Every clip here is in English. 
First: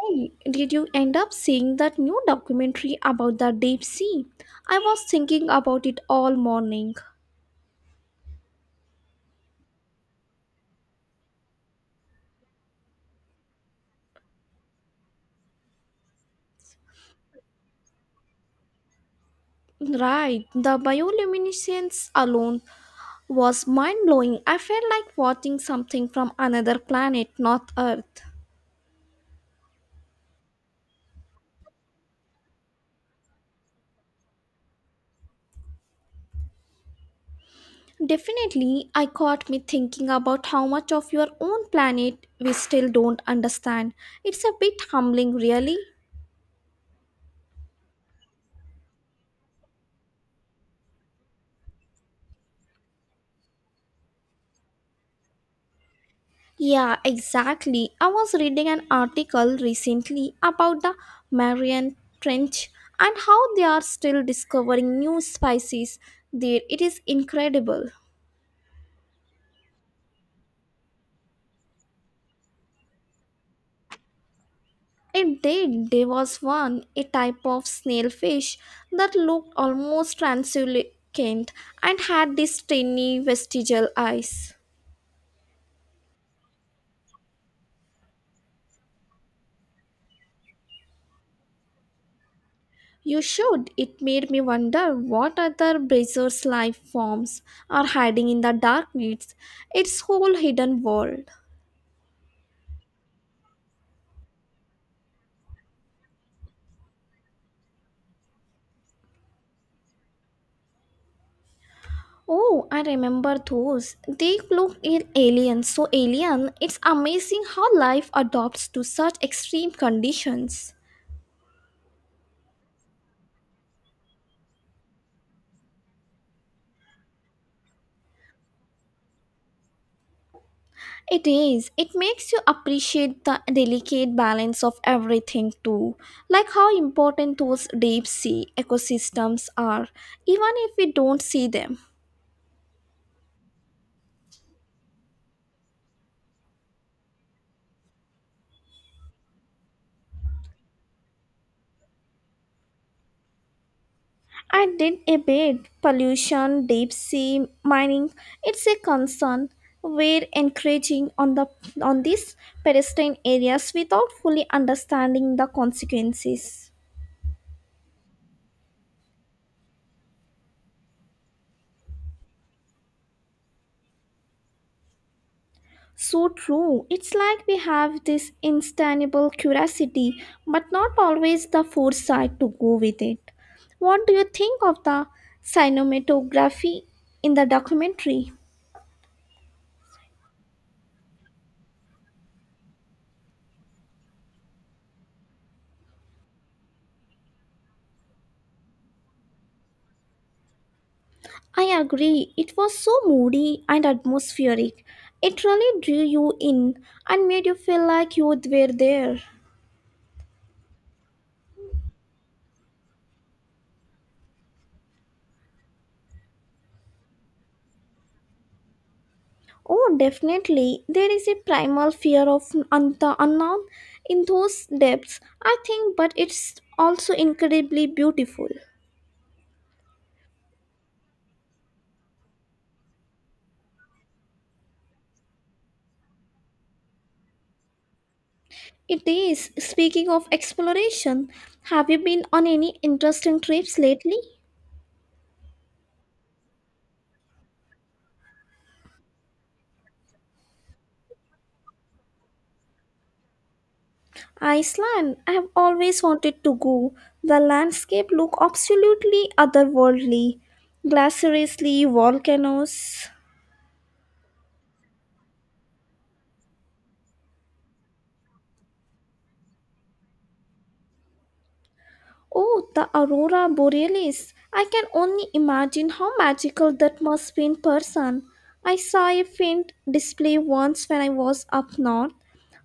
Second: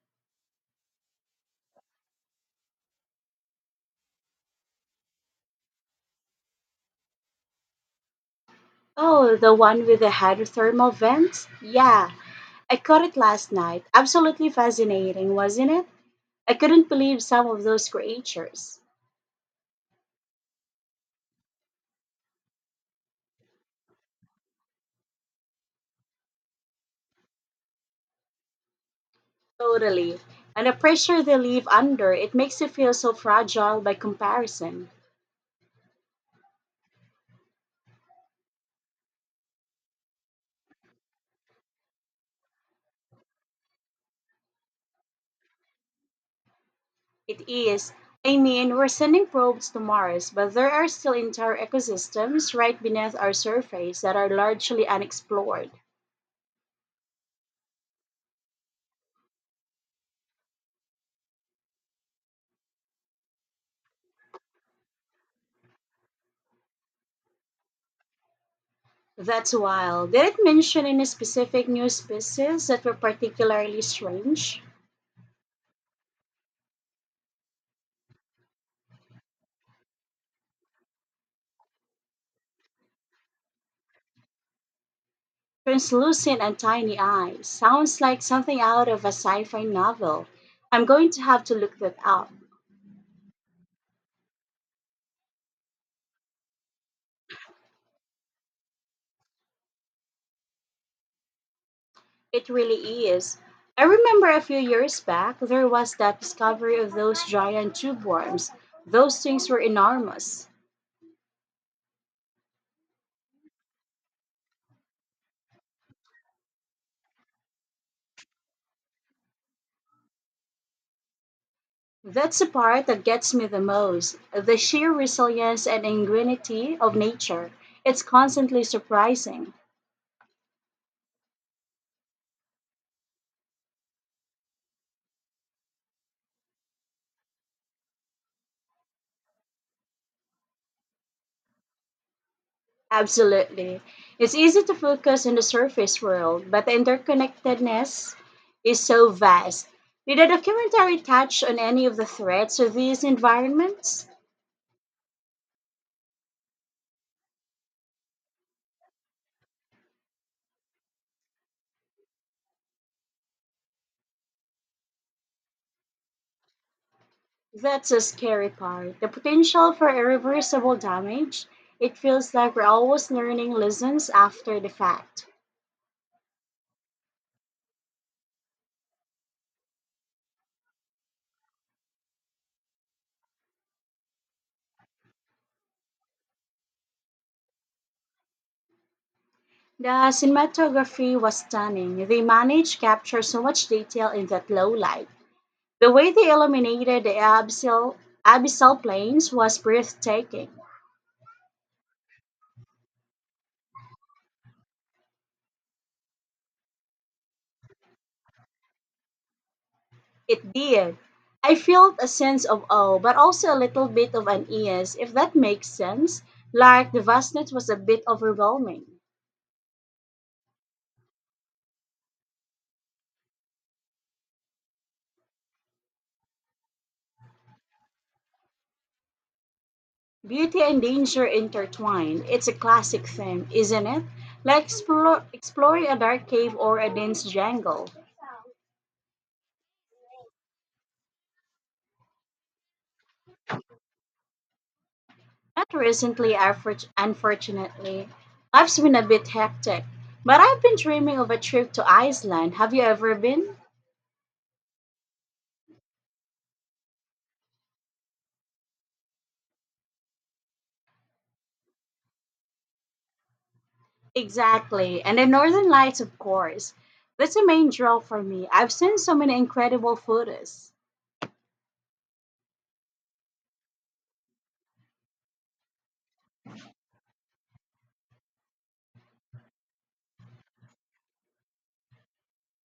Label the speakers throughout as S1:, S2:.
S1: Hey, did you end up seeing that new documentary about the deep sea? I was thinking about it all morning.
S2: Oh, the one with the hydrothermal vents? Yeah, I caught it last night. Absolutely fascinating, wasn't it? I couldn't believe some of those creatures.
S1: Right, the bioluminescence alone was mind blowing. I felt like watching something from another planet, not Earth.
S2: Totally. And the pressure they live under, it makes you feel so fragile by comparison.
S1: Definitely, I got me thinking about how much of your own planet we still don't understand. It's a bit humbling, really.
S2: It is. I mean, we're sending probes to Mars, but there are still entire ecosystems right beneath our surface that are largely unexplored.
S1: Yeah, exactly. I was reading an article recently about the Marian Trench and how they are still discovering new species there. It is incredible.
S2: That's wild. Did it mention any specific new species that were particularly strange?
S1: It did. There was one, a type of snailfish that looked almost translucent and had these tiny vestigial eyes.
S2: Translucent and tiny eyes. Sounds like something out of a sci fi novel. I'm going to have to look that up.
S1: You should. It made me wonder what other braziers life forms are hiding in the dark weeds, its whole hidden world.
S2: It really is. I remember a few years back, there was that discovery of those giant tube worms. Those things were enormous.
S1: Oh, I remember those. They look in aliens, so alien. It's amazing how life adopts to such extreme conditions.
S2: That's the part that gets me the most the sheer resilience and ingenuity of nature. It's constantly surprising.
S1: It is. It makes you appreciate the delicate balance of everything too, like how important those deep sea ecosystems are, even if we don't see them.
S2: Absolutely. It's easy to focus on the surface world, but the interconnectedness is so vast. Did the documentary touch on any of the threats of these environments?
S1: I did a bit. Pollution, deep sea mining, it's a concern. We're encouraging on the on these pedestrian areas without fully understanding the consequences.
S2: That's a scary part. The potential for irreversible damage. It feels like we're always learning lessons after the fact.
S1: So true. It's like we have this instantable curiosity, but not always the foresight to go with it. What do you think of the cinematography in the documentary?
S2: The cinematography was stunning. They managed to capture so much detail in that low light. The way they illuminated the abyssal plains was breathtaking.
S1: I agree. It was so moody and atmospheric. It really drew you in and made you feel like you were there.
S2: It did. I felt a sense of awe, but also a little bit of unease, if that makes sense. Like the vastness was a bit overwhelming.
S1: Oh, definitely. There is a primal fear of the unknown in those depths, I think, but it's also incredibly beautiful.
S2: Beauty and danger intertwined. It's a classic theme, isn't it? Like exploring a dark cave or a dense jungle.
S1: It is. Speaking of exploration, have you been on any interesting trips lately?
S2: Not recently, unfortunately. Life's been a bit hectic, but I've been dreaming of a trip to Iceland. Have you ever been?
S1: Iceland, I have always wanted to go. The landscape look absolutely otherworldly. Glacieriously volcanoes.
S2: Exactly. And the Northern Lights, of course. That's a main draw for me. I've seen so many incredible photos.
S1: Oh, the aurora borealis. I can only imagine how magical that must be in person. I saw a faint display once when I was up north,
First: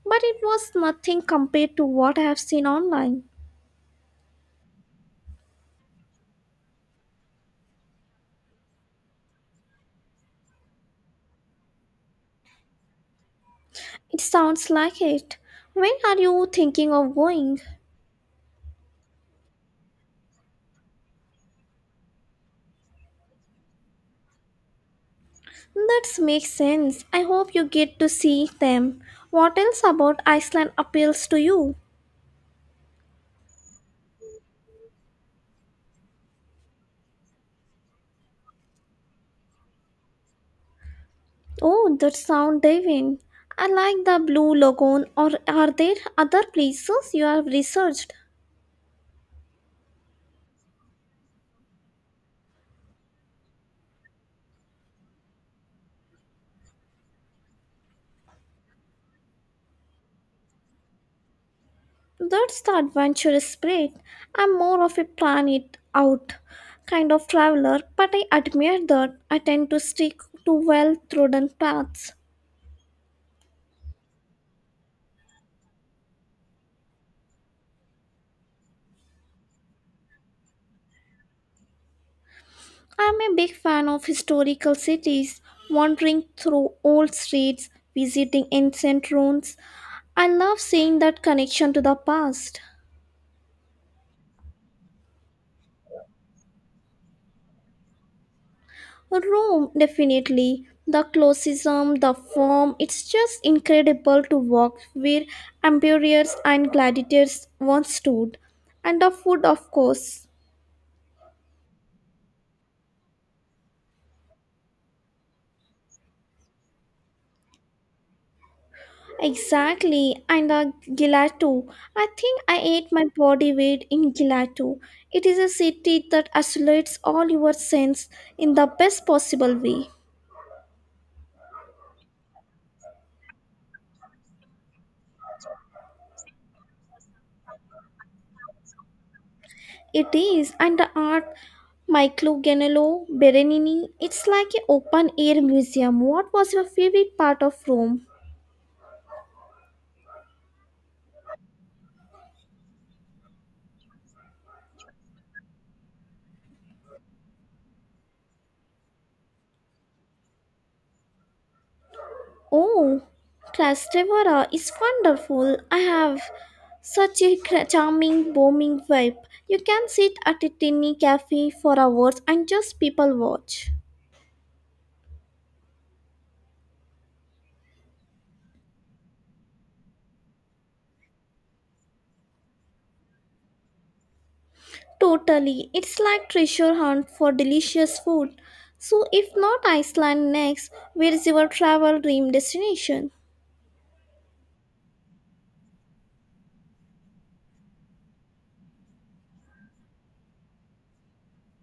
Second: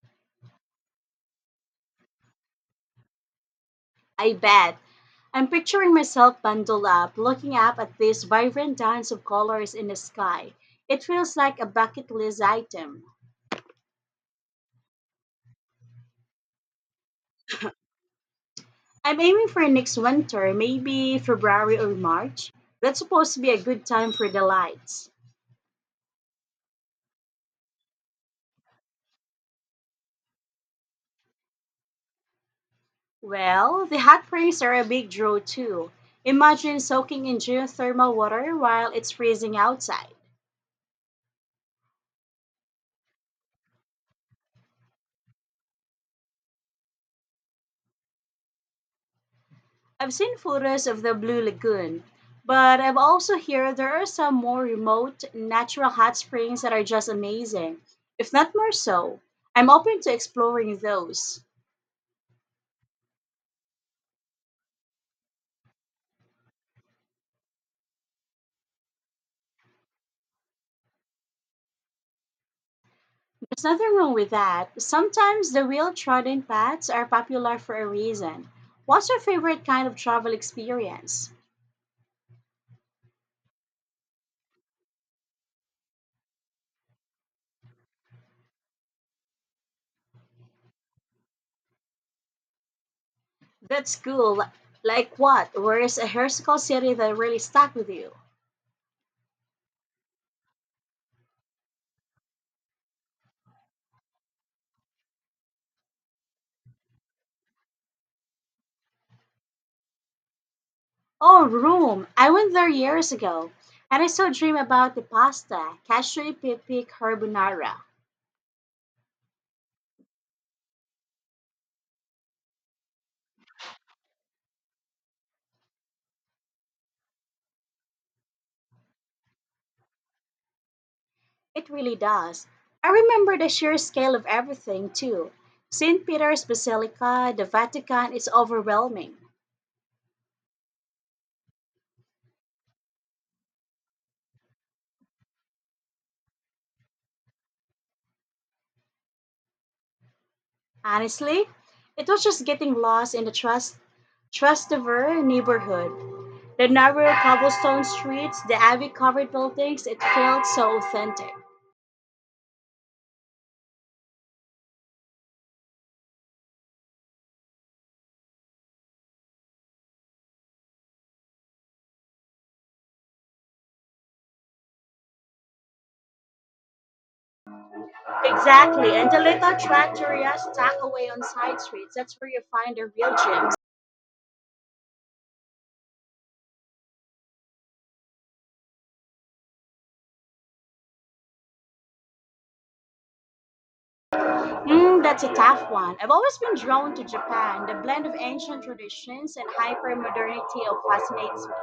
S1: but it was nothing compared to what I have seen online.
S2: I bet. I'm picturing myself bundled up, looking up at these vibrant dance of colors in the sky. It feels like a bucket list item.
S1: It sounds like it. When are you thinking of going?
S2: I'm aiming for next winter, maybe February or March. That's supposed to be a good time for the lights.
S1: That makes sense. I hope you get to see them. What else about Iceland appeals to you?
S2: Well, the hot springs are a big draw too. Imagine soaking in geothermal water while it's freezing outside.
S1: Oh, that sound diving. I like the Blue Lagoon. Or are there other places you have researched?
S2: I've seen photos of the Blue Lagoon, but I've also heard there are some more remote natural hot springs that are just amazing, if not more so. I'm open to exploring those.
S1: That's the adventurous spirit. I'm more of a plan it out kind of traveler, but I admire that I tend to stick to well-trodden paths.
S2: There's nothing wrong with that. Sometimes the well trodden paths are popular for a reason. What's your favorite kind of travel experience?
S1: I'm a big fan of historical cities, wandering through old streets, visiting ancient ruins. I love seeing that connection to the past.
S2: That's cool. Like what? Where is a historical city that really stuck with you?
S1: Rome, definitely. The classicism, the form, it's just incredible to walk where emperors and gladiators once stood. And the food, of course.
S2: Oh, Rome. I went there years ago, and I still dream about the pasta, cashew pepe carbonara.
S1: Exactly, and the gelato. I think I ate my body weight in gelato. It is a city that isolates all your sense in the best possible way.
S2: It really does. I remember the sheer scale of everything, too. St. Peter's Basilica, the Vatican, it's overwhelming.
S1: It is, and the art Michelo Ganello, Berenini, it's like an open air museum. What was your favorite part of Rome?
S2: Honestly, it was just getting lost in the Trastevere neighborhood. The narrow cobblestone streets, the ivy covered buildings, it felt so authentic.
S1: Oh, Trastevere is wonderful. I have such a charming, booming vibe. You can sit at a tiny cafe for hours and just people watch.
S2: Exactly. And the little trattorias tucked away on side streets, that's where you find the real gems.
S1: Totally, it's like treasure hunt for delicious food. So, if not Iceland next, where is your travel dream destination?
S2: Mm, that's a tough one. I've always been drawn to Japan. The blend of ancient traditions and hyper modernity fascinates me.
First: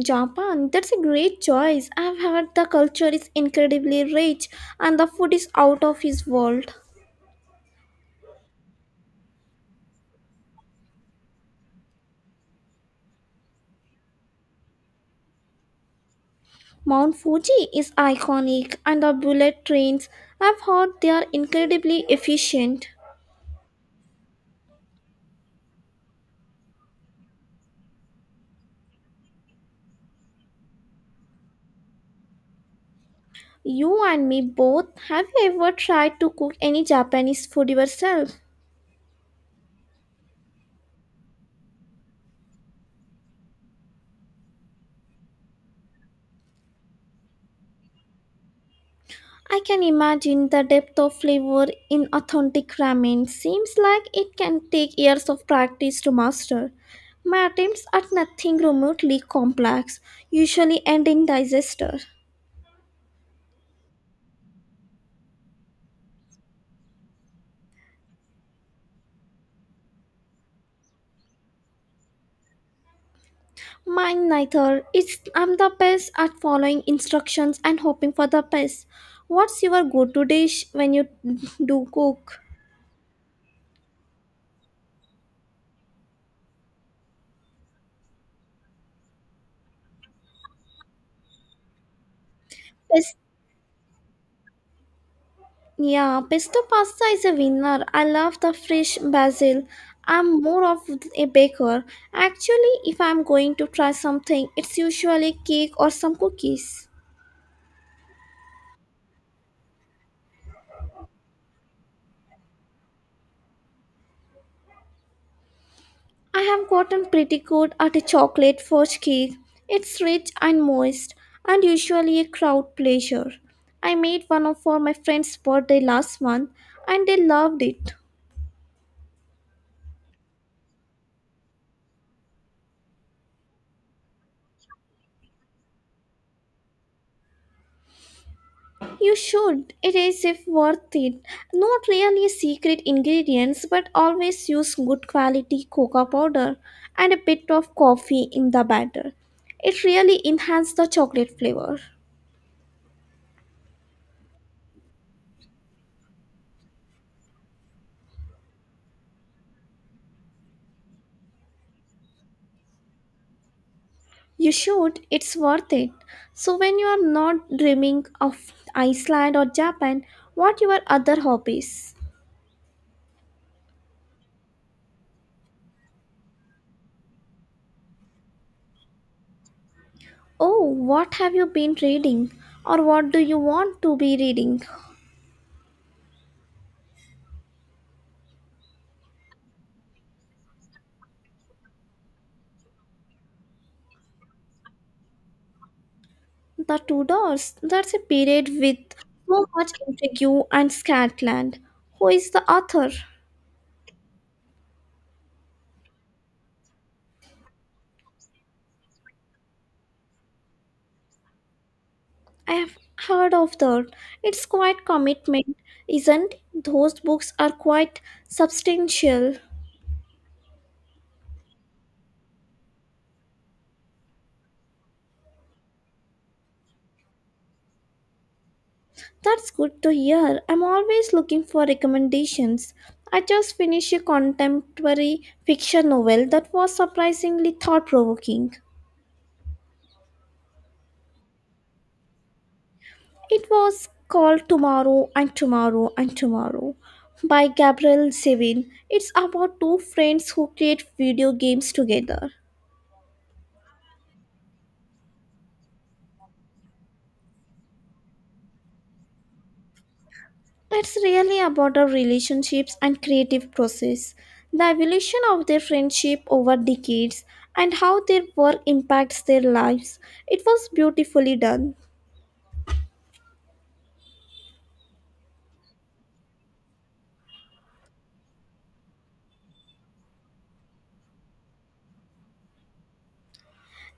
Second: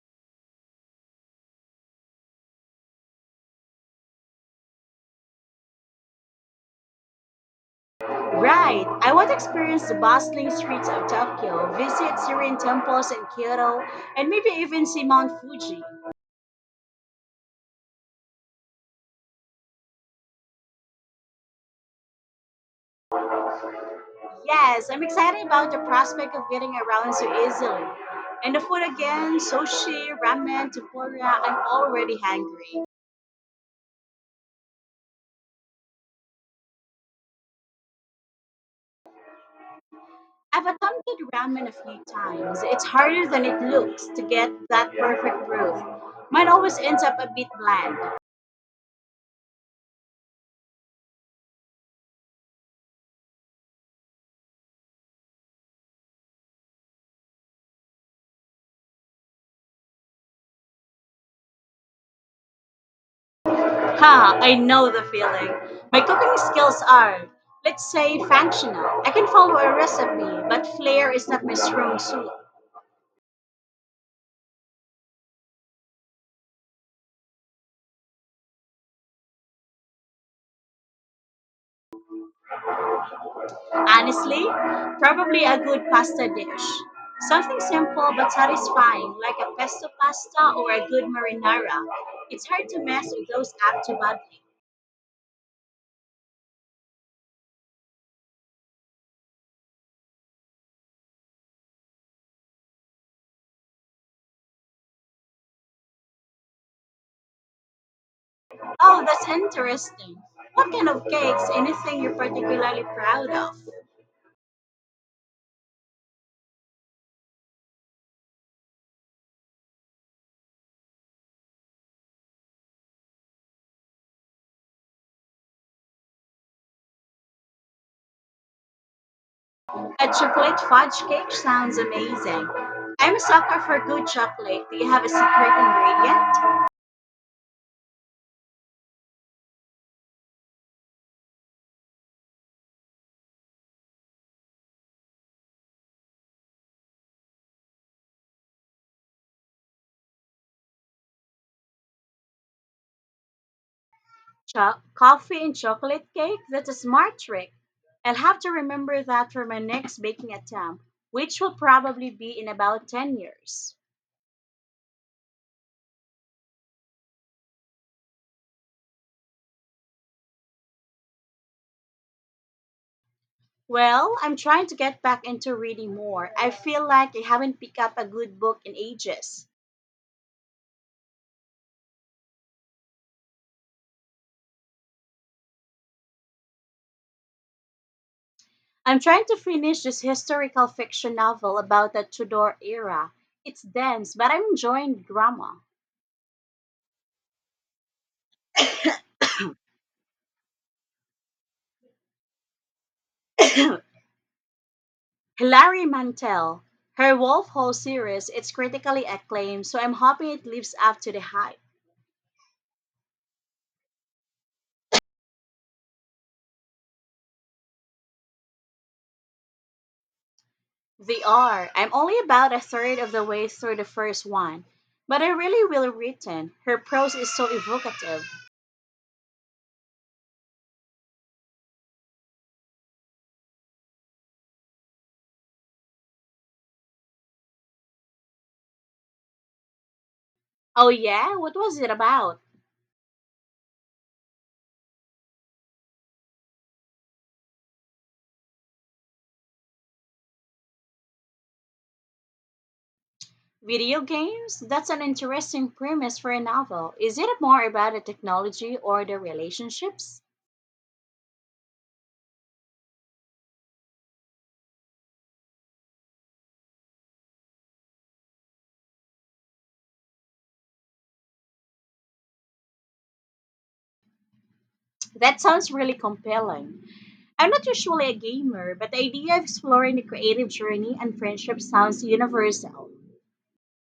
S1: Japan, that's a great choice. I've heard the culture is incredibly rich and the food is out of this world.
S2: Right. I want to experience the bustling streets of Tokyo, visit serene temples in Kyoto, and maybe even see Mount Fuji.
S1: Mount Fuji is iconic, and the bullet trains I've heard they are incredibly efficient.
S2: Yes, I'm excited about the prospect of getting around so easily. And the food again, sushi, ramen, tempura, I'm already hungry.
S1: You and me both, have you ever tried to cook any Japanese food yourself?
S2: I've attempted ramen a few times. It's harder than it looks to get that perfect proof. Mine always ends up a bit bland.
S1: I can imagine the depth of flavor in authentic ramen. Seems like it can take years of practice to master. My attempts at nothing remotely complex usually end in disaster.
S2: Ha, I know the feeling. My cooking skills are, let's say, functional. I can follow a recipe, but flair is not my strong suit.
S1: Mine neither. It's I'm the best at following instructions and hoping for the best. What's your go-to dish when you do cook?
S2: Honestly, probably a good pasta dish. Something simple but satisfying, like a pesto pasta or a good marinara. It's hard to mess
S1: Pes-
S2: those up too badly.
S1: yeah, pesto pasta is a winner. I love the fresh basil. I'm more of a baker. Actually, if I'm going to try something, it's usually cake or some cookies.
S2: Oh, that's interesting. What kind of cakes? Anything you're particularly proud of?
S1: I have gotten pretty good at a chocolate fudge cake. It's rich and moist, and usually a crowd pleasure. I made one of for my friend's birthday last month, and they loved it.
S2: A chocolate fudge cake sounds amazing. I'm a sucker for good chocolate. Do you have a secret ingredient?
S1: You should. It is if worth it. Not really a secret ingredients, but always use good quality cocoa powder and a bit of coffee in the batter. It really enhances the chocolate flavor.
S2: Coffee and chocolate cake? That's a smart trick. I'll have to remember that for my next baking attempt, which will probably be in about 10 years.
S1: You should, it's worth it. So, when you are not dreaming of Iceland or Japan, what your other hobbies?
S2: Well, I'm trying to get back into reading more. I feel like I haven't picked up a good book in ages.
S1: Oh, what have you been reading? Or what do you want to be reading?
S2: I'm trying to finish this historical fiction novel about the Tudor era. It's dense, but I'm enjoying the drama.
S1: The Two Doors. That's a period with so much intrigue and Scotland. Who is the author?
S2: Hilary Mantel, her Wolf Hall series, it's critically acclaimed, so I'm hoping it lives up to the hype.
S1: I have heard of that. It's quite commitment, isn't it? Those books are quite substantial.
S2: They are. I'm only about a third of the way through the first one, but I really well written. Her prose is so evocative.
S1: That's good to hear. I'm always looking for recommendations. I just finished a contemporary fiction novel that was surprisingly thought provoking.
S2: Oh yeah, what was it about?
S1: It was called Tomorrow and Tomorrow and Tomorrow by Gabriel Zevin. It's about two friends who create video games together.
S2: Video games? That's an interesting premise for a novel. Is it more about the technology or the relationships?
S1: It's really about our relationships and creative process, the evolution of their friendship over decades, and how their work impacts their lives. It was beautifully done.
S2: That sounds really compelling. I'm not usually a gamer, but the idea of exploring the creative journey and friendship sounds universal.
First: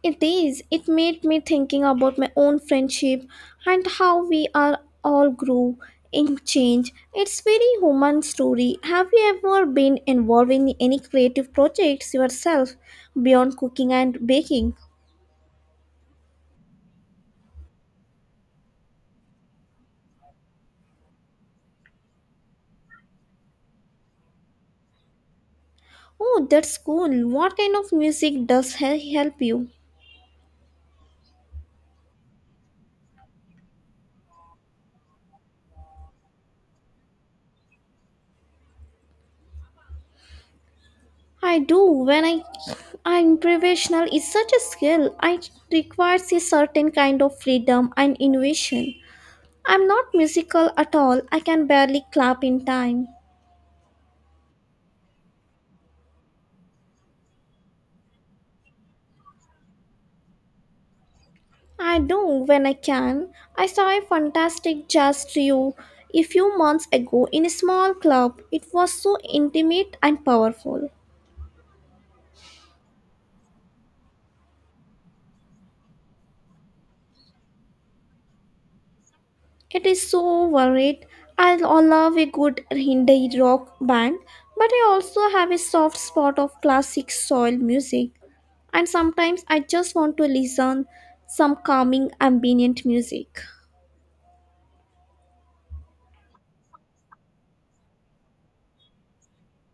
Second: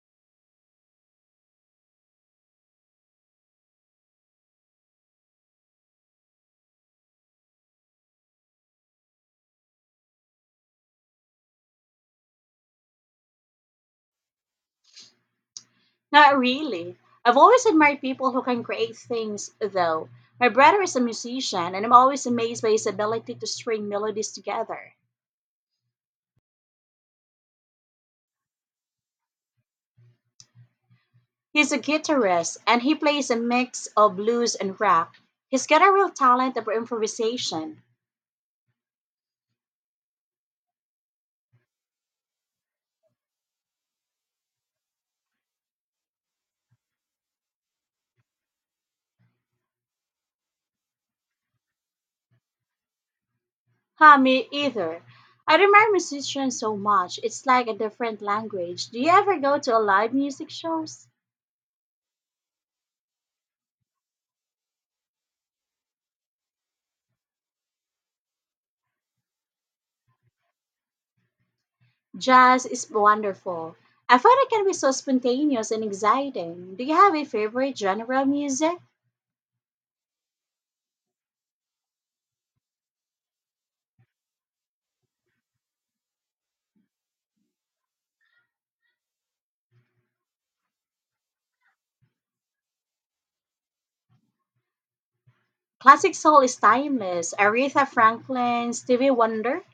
S1: It is. It made me thinking about my own friendship and how we are all grow in change. It's very human story. Have you ever been involved in any creative projects yourself beyond cooking and baking?
S2: Not really. I've always admired people who can create things, though. My brother is a musician, and I'm always amazed by his ability to string melodies together.
S1: Oh, that's cool. What kind of music does help you?
S2: He's a guitarist and he plays a mix of blues and rock. He's got a real talent for improvisation.
S1: I do. When I'm professional, it's such a skill. I requires a certain kind of freedom and innovation. I'm not musical at all. I can barely clap in time.
S2: Huh, me either. I admire musicians so much. It's like a different language. Do you ever go to a live music shows?
S1: I do when I can. I saw a fantastic jazz trio a few months ago in a small club. It was so intimate and powerful.
S2: Jazz is wonderful. I find it can be so spontaneous and exciting. Do you have a favorite genre of music?
S1: It is so varied. I love a good Hindi rock band, but I also have a soft spot of classic soul music. And sometimes I just want to listen some calming ambient music.
S2: Classic soul is timeless. Aretha Franklin, Stevie Wonder.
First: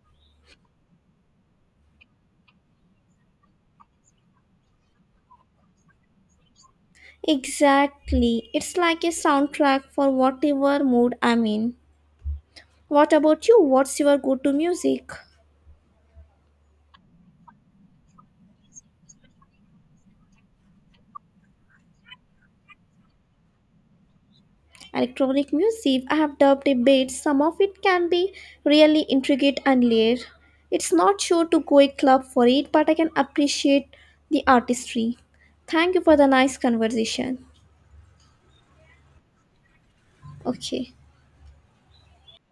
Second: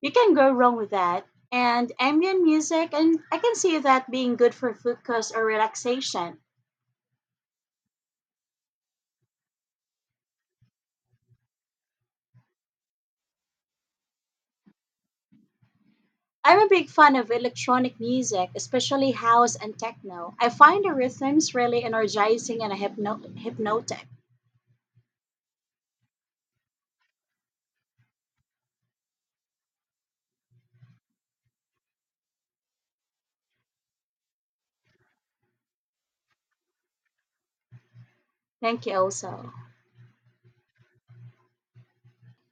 S2: You can go wrong with that. And ambient music, and I can see that being good for focus or relaxation.
S1: Exactly. It's like a soundtrack for whatever mood I'm in. What about you? What's your go-to music?
S2: I'm a big fan of electronic music, especially house and techno. I find the rhythms really energizing and hypnotic.
S1: Electronic music, I have dubbed a bit. Some of it can be really intricate and layered. It's not sure to go a club for it, but I can appreciate the artistry. Thank you for the nice conversation.
S2: Thank you also.
S1: Okay.